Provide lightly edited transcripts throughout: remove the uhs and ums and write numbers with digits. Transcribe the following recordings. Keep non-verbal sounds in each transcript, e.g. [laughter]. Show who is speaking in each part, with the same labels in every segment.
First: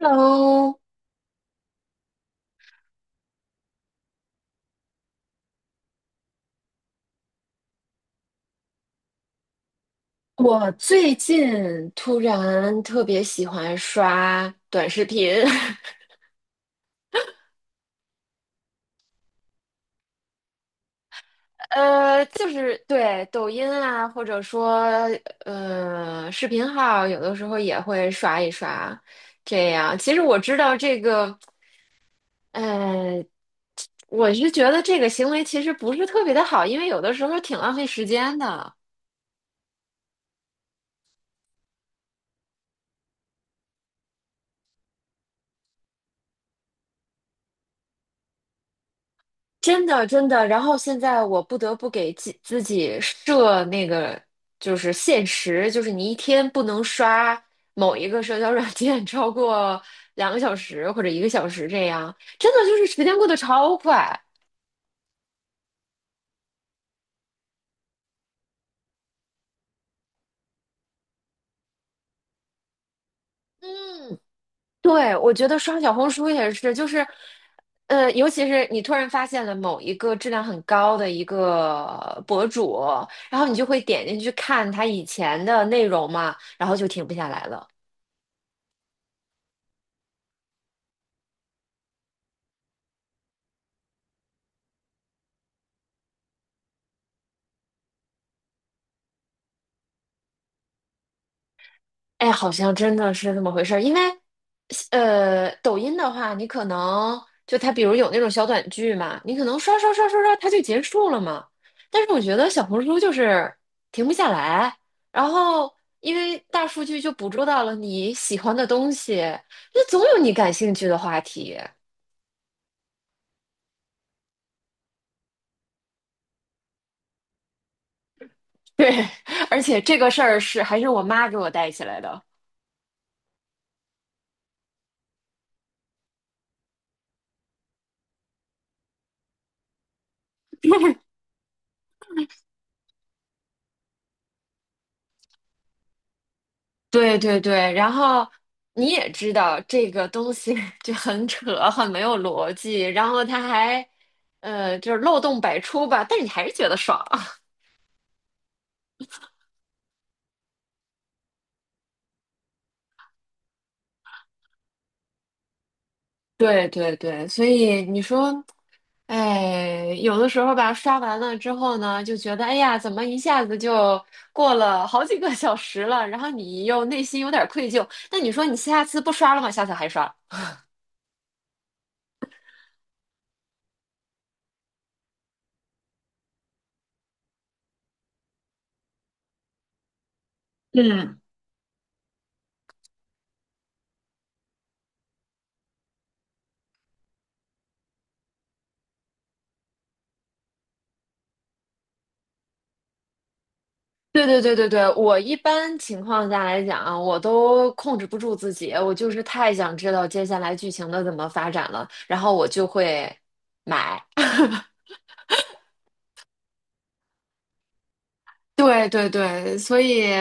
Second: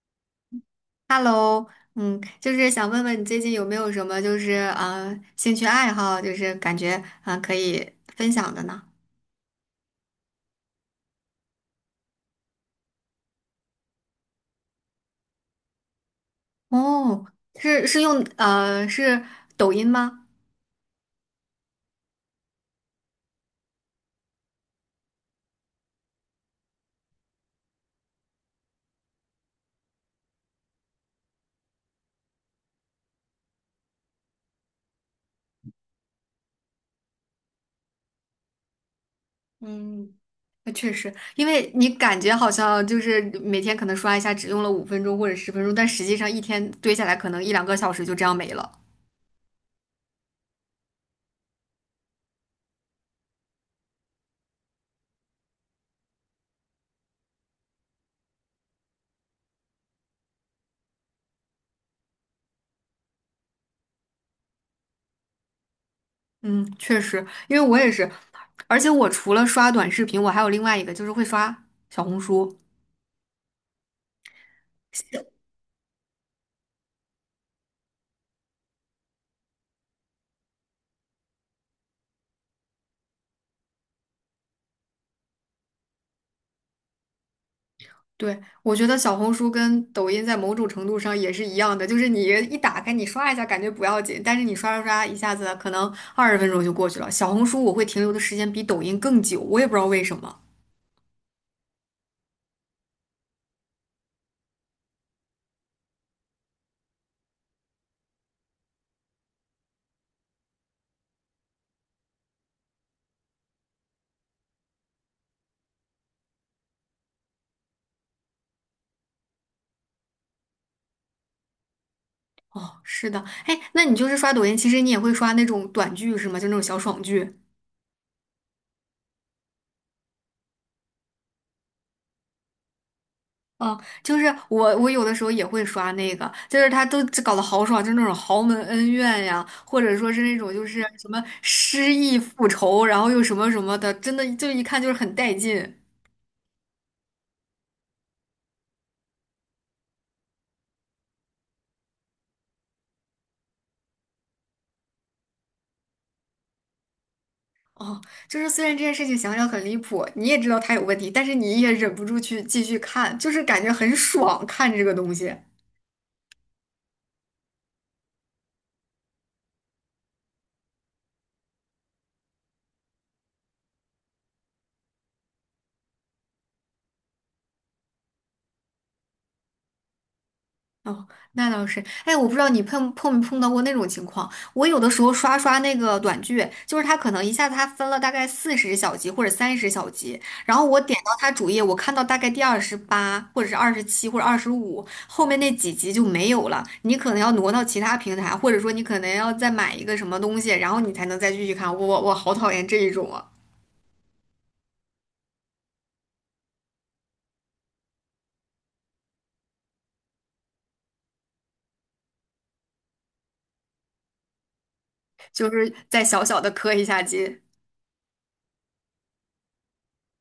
Speaker 1: Hello，
Speaker 2: Hello，嗯，就是想问问你最近有没有什么就是兴趣爱好，就是感觉啊可以分享的呢？
Speaker 1: 我最近突然特别喜欢刷短视频，
Speaker 2: 哦，是是用呃是抖音吗？
Speaker 1: [laughs] 就是对抖音啊，或者说视频号，有的时候也会刷一刷。这样，其实我知道这个，呃，我是觉得这个行为其实不是特别的好，因为有的时候挺浪费时间的。
Speaker 2: 嗯，那确实，因为你感觉好像就是每天可能刷一下，只用了5分钟或者十分钟，但实际上一天堆下来可能一两个小时就这样没了。
Speaker 1: 真的真的。然后现在我不得不给自己设那个就是限时，就是你一天不能刷某一个社交软件 [laughs] 超过2个小时或者1个小时这样。真的就是时间过得超快。
Speaker 2: 嗯，确实，因为我也是，而且我除了刷短视频，我还有另外一个就是会刷小红书。
Speaker 1: 对，我觉得刷小红书也是，就是，尤其是你突然发现了某一个质量很高的一个博主，然后你就会点进去看他以前的内容嘛，然后就停不下来了。
Speaker 2: 对，我觉得小红书跟抖音在某种程度上也是一样的，就是你一打开，你刷一下感觉不要紧，但是你刷刷刷，一下子可能20分钟就过去了。小红书我会停留的时间比抖音更久，我也不知道为什么。
Speaker 1: 哎，好像真的是这么回事儿。因为抖音的话，你可能就它，比如有那种小短剧嘛，你可能刷刷刷刷刷，它就结束了嘛。但是我觉得小红书就是停不下来，然后因为大数据就捕捉到了你喜欢的东西，那总有你感兴趣的话题。
Speaker 2: 哦，是的，哎，那你就是刷抖音，其实你也会刷那种短剧是吗？就那种小爽剧。
Speaker 1: 对，[laughs] 而且这个事儿是还是我妈给我带起来的。
Speaker 2: 啊，就是我有的时候也会刷那个，就是他都搞得好爽，就是那种豪门恩怨呀，或者说是那种就是什
Speaker 1: [laughs]
Speaker 2: 么失忆复仇，然后又什么什么的，真的就一看就是很带劲。
Speaker 1: 对对对，然后你也知道这个东西 [laughs] 就很扯，很没有逻辑，然后它还就是漏洞百出吧，但是你还是觉得爽。[laughs]
Speaker 2: 哦，就是虽然这件事情想想很离谱，你也知道他有问题，但是你也忍不住去继续看，就是感觉很爽看这个东西。
Speaker 1: 对对对，所以你说，哎，有的时候吧，刷完了之后呢，就觉得哎呀，怎么一下子就过了好几个小时了，然后你又内心有点愧疚，那你说你下次不刷了吗？下次还刷？
Speaker 2: 哦，那倒是。哎，我不知道你碰没碰到过那种情况。我有的时候刷刷那个短剧，就是他可能一下子他分了大概40小集或者30小集，然后我点到
Speaker 1: 嗯。
Speaker 2: 他主页，我看到大概第28或者是27或者25，后面那几集就没有了。你可能要挪到其他平台，或者说你可能要再买一个什么东西，然后你才能再继续看。我好讨厌这一种啊，
Speaker 1: 对对对对对，我一般情况下来讲啊，我都控制不住自己，我就是太想知道接下来剧情的怎么发展了，然后我就会买。
Speaker 2: 就是再小小的磕一下机。
Speaker 1: 对对对，所以，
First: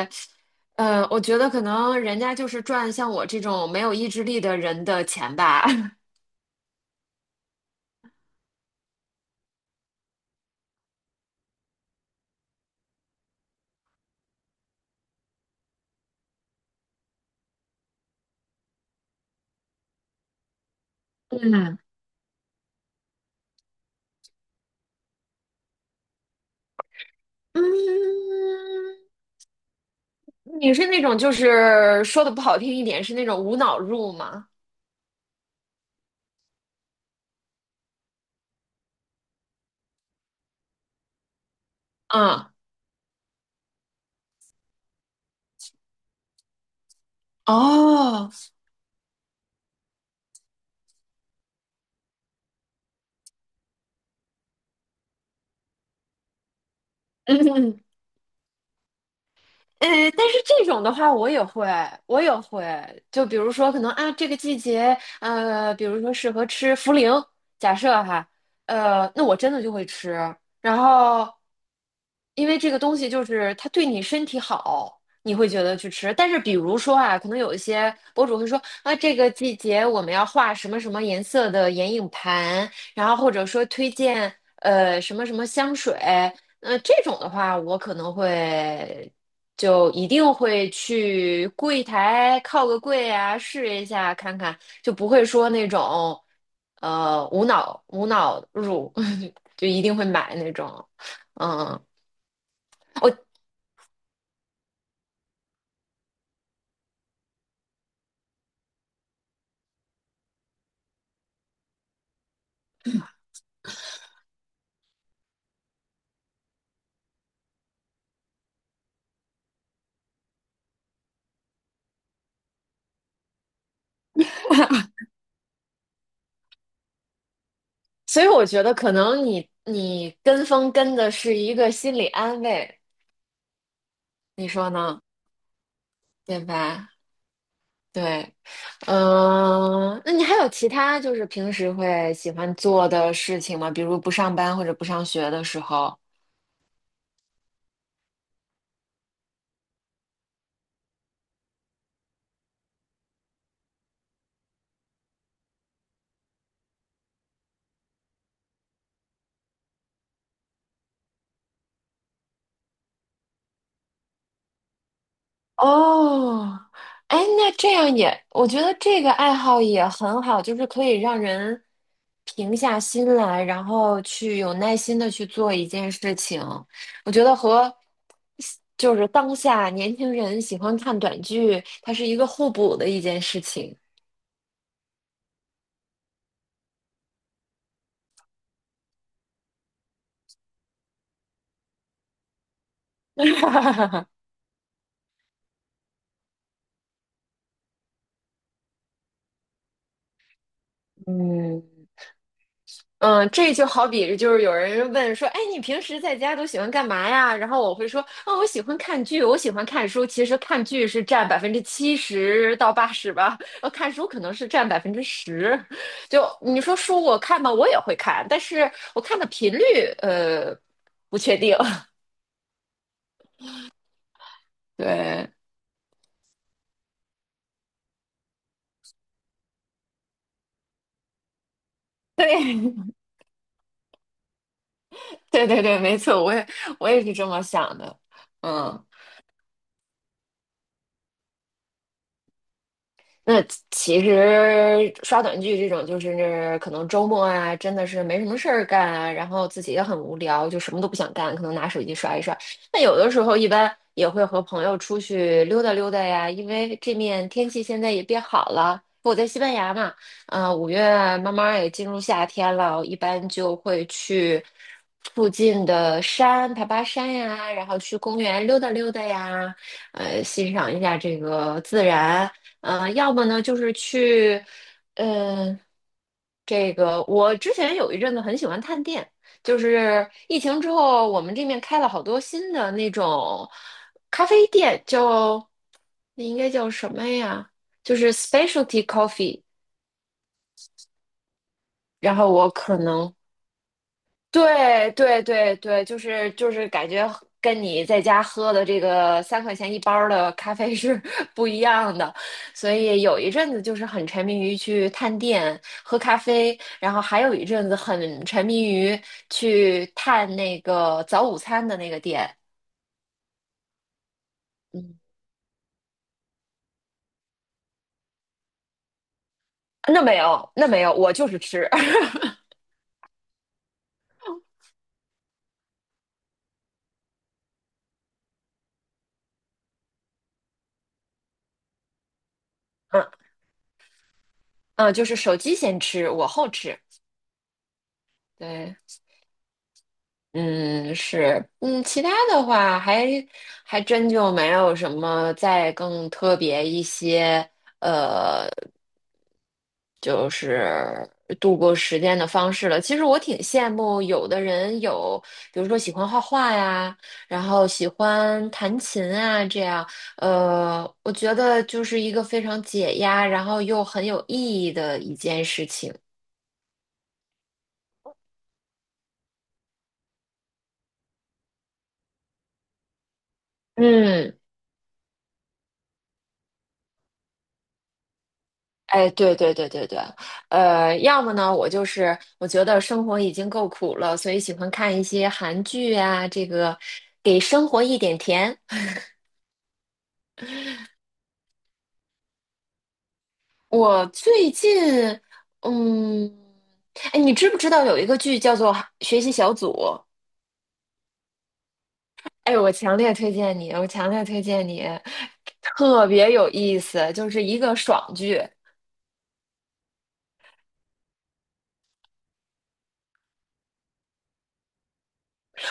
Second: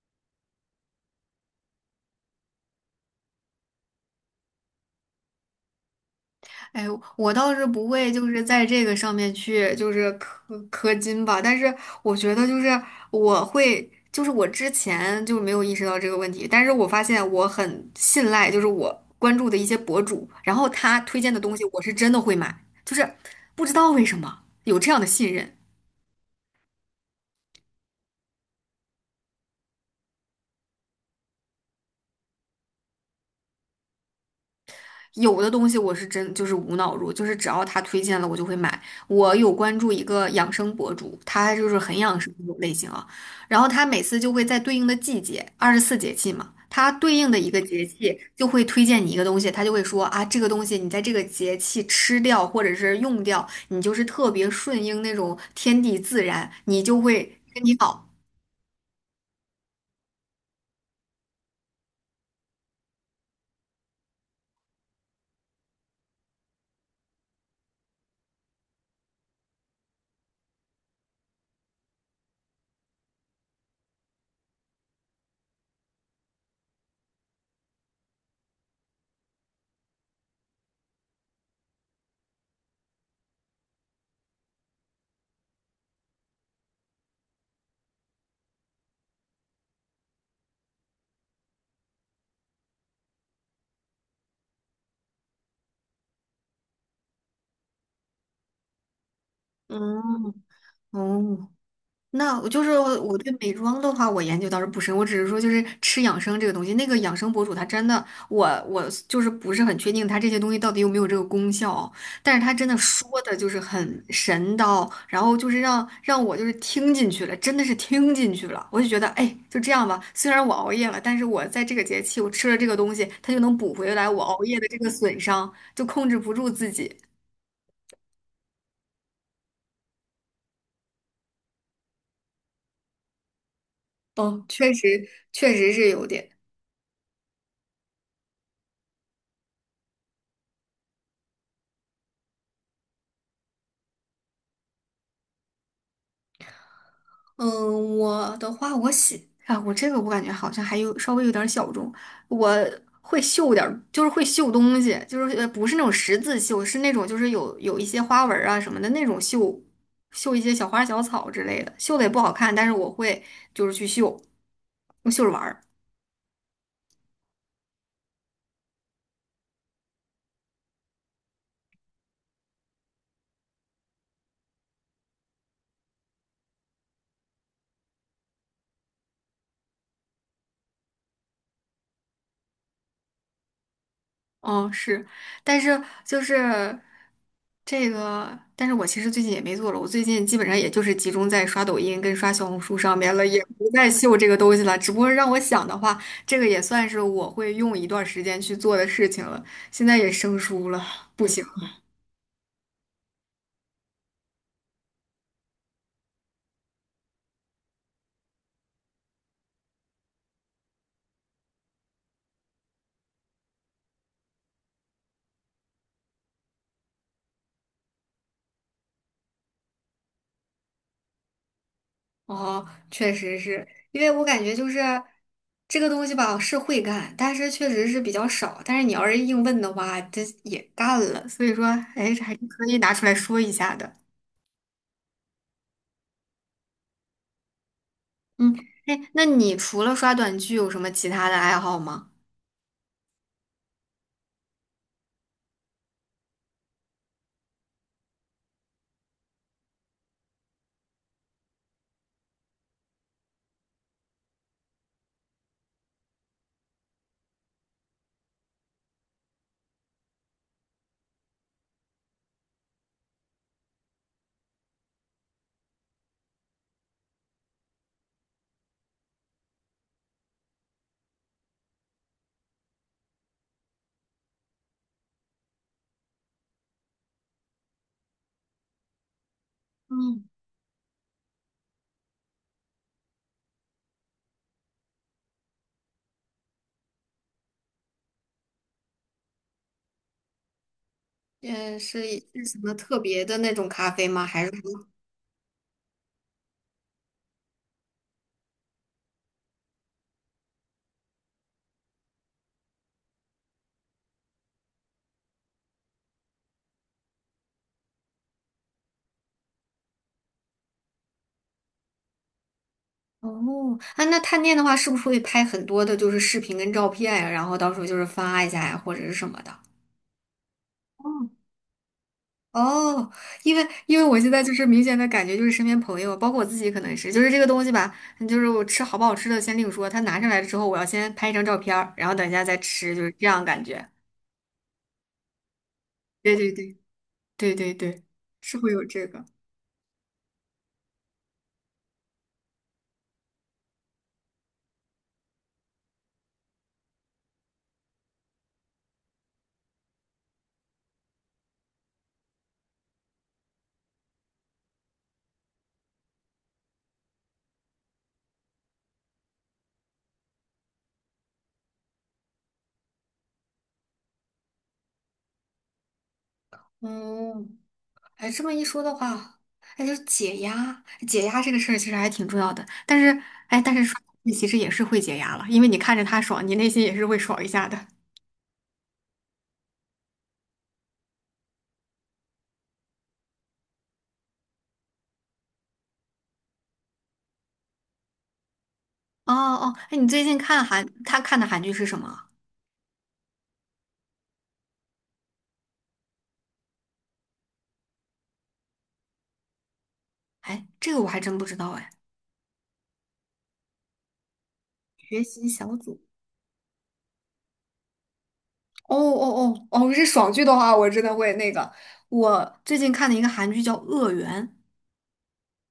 Speaker 1: 我觉得可能人家就是赚像我这种没有意志力的人的钱吧。[laughs]
Speaker 2: 哎，我倒是不会，就是在这个上面去，就是氪金吧。但是我觉得，就是我会，就是我之前就没有意识到这个问题，但是我发现我很信赖，就是我关注的一些博主，然后他推荐的东西，
Speaker 1: 嗯
Speaker 2: 我是真的会买，就是不知道为什么有这样的信任。
Speaker 1: 嗯，你是那种就是说的不好听一点，是那种无脑入吗？
Speaker 2: 有的东西我是真就是无脑入，就是只要他推荐了我就会买。我有关注一个养生博主，他就是很养生那
Speaker 1: 嗯，
Speaker 2: 种类型啊，然后他每次就会在对应的季节，二十四节气嘛，他对应的一个节气
Speaker 1: 哦，
Speaker 2: 就会推荐你一个东西，他就会说啊，这个东西你在这个节气吃掉或者是用掉，你就是特别顺应那种天地自然，你就会身体
Speaker 1: [laughs]
Speaker 2: 好。
Speaker 1: 呃，但是这种的话，我也会，我也会。就比如说，可能啊，这个季节，比如说适合吃茯苓，假设哈，那我真的就会吃。然后，因为这个东西就是它对你身体好，你会觉得去吃。但是，比如说啊，可能有一些博主会说啊，这个季节我们要画什么什么颜色的眼影盘，然后或者说推荐什么什么香水。这种的话，我可能会。就一定会去柜台靠个柜啊，试一下看看，就不会说那种无脑入，[laughs] 就一定会
Speaker 2: 嗯，
Speaker 1: 买那种。
Speaker 2: 哦，
Speaker 1: 嗯，
Speaker 2: 那我就是我对
Speaker 1: 我
Speaker 2: 美妆的话，我研究倒是不深，我只是说就是吃养生这个东西，那个养生博主他真的，我就是不是很确定他这些东西到底有没有这个功效，但是他真的说的就是很神叨，然后就是让我就是听进去了，真的是听进去了，我就觉得哎，就这样吧，虽然我熬夜了，但是我在这个节气我吃了这个东西，它就能补回来我熬夜的这个损伤，就控制不住自己。
Speaker 1: 所以我觉得可能你跟风跟的是一个心理安慰，
Speaker 2: 哦，
Speaker 1: 你说
Speaker 2: 确
Speaker 1: 呢？
Speaker 2: 实确实是有点。
Speaker 1: 对吧？对，嗯，那你还有其他就是平时会喜欢做的事情吗？比如不上班或者不上学的时候。
Speaker 2: 嗯，我的话，我喜啊，我这个我感觉好像还有稍微有点儿小众。我会绣点儿就是会绣东西，就是不是那种十字绣，是那种就是有一些花纹儿啊什么的那种绣，绣一些小花小草之类的，绣的也不好看，但是我会就是去绣，我绣着玩儿。
Speaker 1: 哦，哎，那这样也，我觉得这个爱好也很好，就是可以让人平下心来，然后去有耐心的去做一件事情。我觉得和就是当下年轻人喜欢看短剧，它是一个互补的一件事情。
Speaker 2: 哦，是，但是就是这个，但是我其实最近也没做了，我最近基本上也就是集中在刷抖音跟刷小红书上面了，也不再
Speaker 1: [laughs]
Speaker 2: 秀这个东西了。只不过让我想的话，这个也算是我会用一段时间去做的事情了。现在也生疏了，不行。
Speaker 1: 嗯。嗯，这就好比就是有人问说，哎，你平时在家都喜欢干嘛呀？然后我会说，啊、我喜欢看剧，我喜欢看书。其实看剧是占70%到80%吧，看书可能是占10%。就你说书我看吧，我也会看，但是我看的频率，呃，不确定。[laughs]
Speaker 2: 哦，确实是，因为我感觉就是
Speaker 1: 对，
Speaker 2: 这个东西吧，是会干，但是确实是比较少。但是你要是硬问的话，这也干了，所以说，哎，这还是可
Speaker 1: 对，
Speaker 2: 以
Speaker 1: [laughs]
Speaker 2: 拿出来说一下的。
Speaker 1: 对对对，没错，我也是这么想的。
Speaker 2: 嗯，
Speaker 1: 嗯。
Speaker 2: 哎，那你除了刷短剧有什么其他的爱好吗？
Speaker 1: 那其实刷短剧这种，就是可能周末啊，真的是没什么事儿干啊，然后自己也很无聊，就什么都不想干，可能拿手机刷一刷。那有的时候一般也会和朋友出去溜达溜达呀，因为这面天气现在也变好了。我在西班牙嘛，五月慢慢也进入夏天了，一般就会去附近的山爬爬山呀，然后去公园溜达溜达呀，欣赏一下这个自然。要么呢就是去，呃，这个我之前有一阵子很喜欢探店，就是
Speaker 2: 嗯，
Speaker 1: 疫情之后，我们这面开了好多新的那种咖啡店，那应该叫什么呀？就是 specialty coffee。
Speaker 2: 也是
Speaker 1: 然后
Speaker 2: 是
Speaker 1: 我
Speaker 2: 什么
Speaker 1: 可
Speaker 2: 特
Speaker 1: 能
Speaker 2: 别的那种咖啡吗？还是说
Speaker 1: 对对对对，就是感觉跟你在家喝的这个3块钱一包的咖啡是 [laughs] 不一样的，所以有一阵子就是很沉迷于去探店喝咖啡，然后还有一阵子很沉迷于去探那个早午餐的那个店。
Speaker 2: 哦，啊，那探店的话，是不
Speaker 1: 嗯，
Speaker 2: 是会拍很多的就是视频跟照片呀？然后到时候就是发一下呀，或者是什么的？
Speaker 1: 那没有，那没有，我就
Speaker 2: 哦，
Speaker 1: 是吃，[laughs]
Speaker 2: 哦，因为我现在就是明显的感觉，就是身边朋友，包括我自己，可能是就是这个东西吧，嗯，就是我吃好不好吃的先另说，他拿上来之后，我要先拍一张照片儿然后等一下再吃，就
Speaker 1: 嗯
Speaker 2: 是这样感觉。
Speaker 1: 嗯，就是手机先吃，我
Speaker 2: 对
Speaker 1: 后
Speaker 2: 对对
Speaker 1: 吃。
Speaker 2: 对对对，是会
Speaker 1: 对。
Speaker 2: 有这个。
Speaker 1: 嗯，是，嗯，其他的话还真就没有什么再更特别一些，呃，就是度过时间的方式了。其实我挺羡慕有的人有，比如说喜欢画画呀，然后喜欢弹琴啊，这样，我觉得就是一个非常解压，然后又很有意义的一件事情。
Speaker 2: 嗯，哎，这么一说的话，哎，就是解压，解压这个事儿其实还挺重要的。但是，哎，但是说你
Speaker 1: 嗯。
Speaker 2: 其实也是会解压了，因为你看着他爽，你内心也是会爽一下的。
Speaker 1: 哎，对对对对对，要么呢，我就是我觉得生活已经够苦了，所以喜欢看一些韩剧啊，这个给生活一点甜。
Speaker 2: 哦哦，哎，你最近他看的韩剧是什么啊？
Speaker 1: 我最近，嗯，哎，你知不知道有一个剧叫做《学习小组》？
Speaker 2: 哎，这个我还真不知道哎。
Speaker 1: 哎，我强烈推荐你，我强烈推荐你，
Speaker 2: 学习小组。
Speaker 1: 特别有意思，就是一个爽剧。
Speaker 2: 哦哦哦哦，是爽剧的话，我真的会那个。我最近看的一个韩剧叫《恶缘》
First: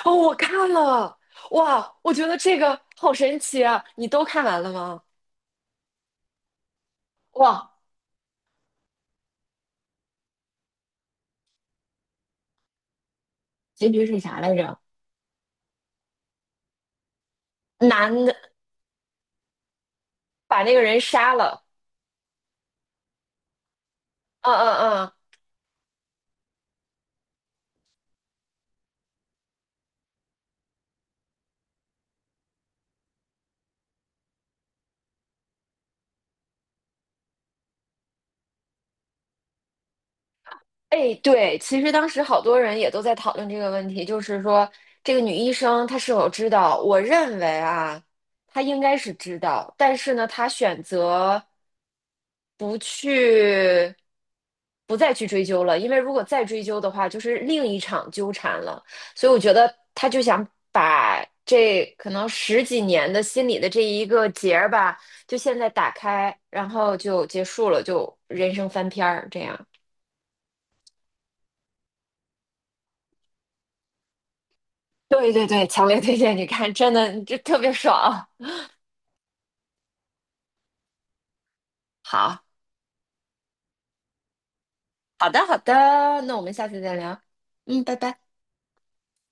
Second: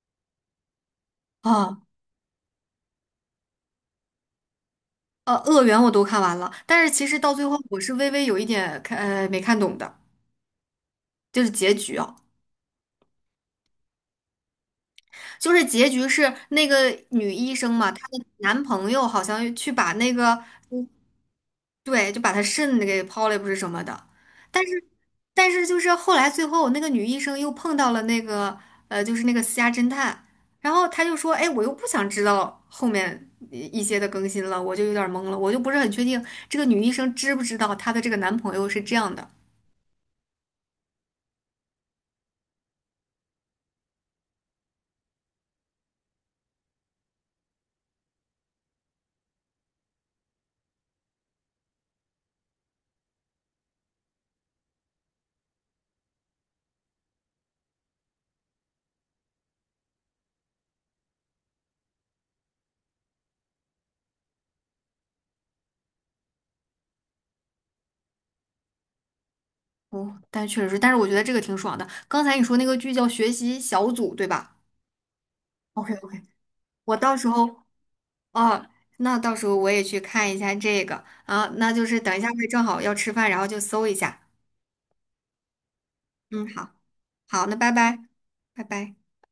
Speaker 1: 哦，我看了，
Speaker 2: 啊，
Speaker 1: 哇，我觉得这个好神奇啊！你都看完了吗？
Speaker 2: 《恶缘》我都看完了，但是其实到最后
Speaker 1: 哇，
Speaker 2: 我是微微有一点看，没看懂的，就是结局啊。
Speaker 1: 结局是啥来着？
Speaker 2: 就是结局是那个女医生嘛，她
Speaker 1: 男
Speaker 2: 的
Speaker 1: 的
Speaker 2: 男朋友好像去把那个，
Speaker 1: 把那个人杀了。
Speaker 2: 对，就把她肾给抛了，不是什么的。
Speaker 1: 嗯
Speaker 2: 但是，
Speaker 1: 嗯嗯。
Speaker 2: 就是后来最后那个女医生又碰到了那个，就是那个私家侦探，然后她就说，哎，我又不想知道后面一些的更新了，我就有点懵了，我就不是很确定这个女医生知不知道她的这个男朋友是这样的。
Speaker 1: 哎，对，其实当时好多人也都在讨论这个问题，就是说这个女医生她是否知道？我认为啊，她应该是知道，但是呢，她选择不去，不再去追究了，因为如果再追究的话，就是另一场纠缠了。所以我觉得她就想把这可能十几年的心里的这一个结儿吧，就现在打开，然后就结束了，就人生翻篇儿这样。
Speaker 2: 哦，但确实是，但是我觉得这个挺爽的。刚才你说那个剧叫《学习小组》，对吧
Speaker 1: [laughs] 对对对，强
Speaker 2: ？OK
Speaker 1: 烈推
Speaker 2: OK，
Speaker 1: 荐你看，真
Speaker 2: 我到
Speaker 1: 的，
Speaker 2: 时
Speaker 1: 这特
Speaker 2: 候。
Speaker 1: 别爽。
Speaker 2: 哦，那到时候我也去看一下这个啊，那就是等一下
Speaker 1: 好，
Speaker 2: 会正好要吃饭，然后就搜一下。
Speaker 1: 好的，好的，那我
Speaker 2: 嗯，
Speaker 1: 们下
Speaker 2: 好，
Speaker 1: 次再聊。
Speaker 2: 好，那拜
Speaker 1: 嗯，拜
Speaker 2: 拜，
Speaker 1: 拜。
Speaker 2: 拜拜。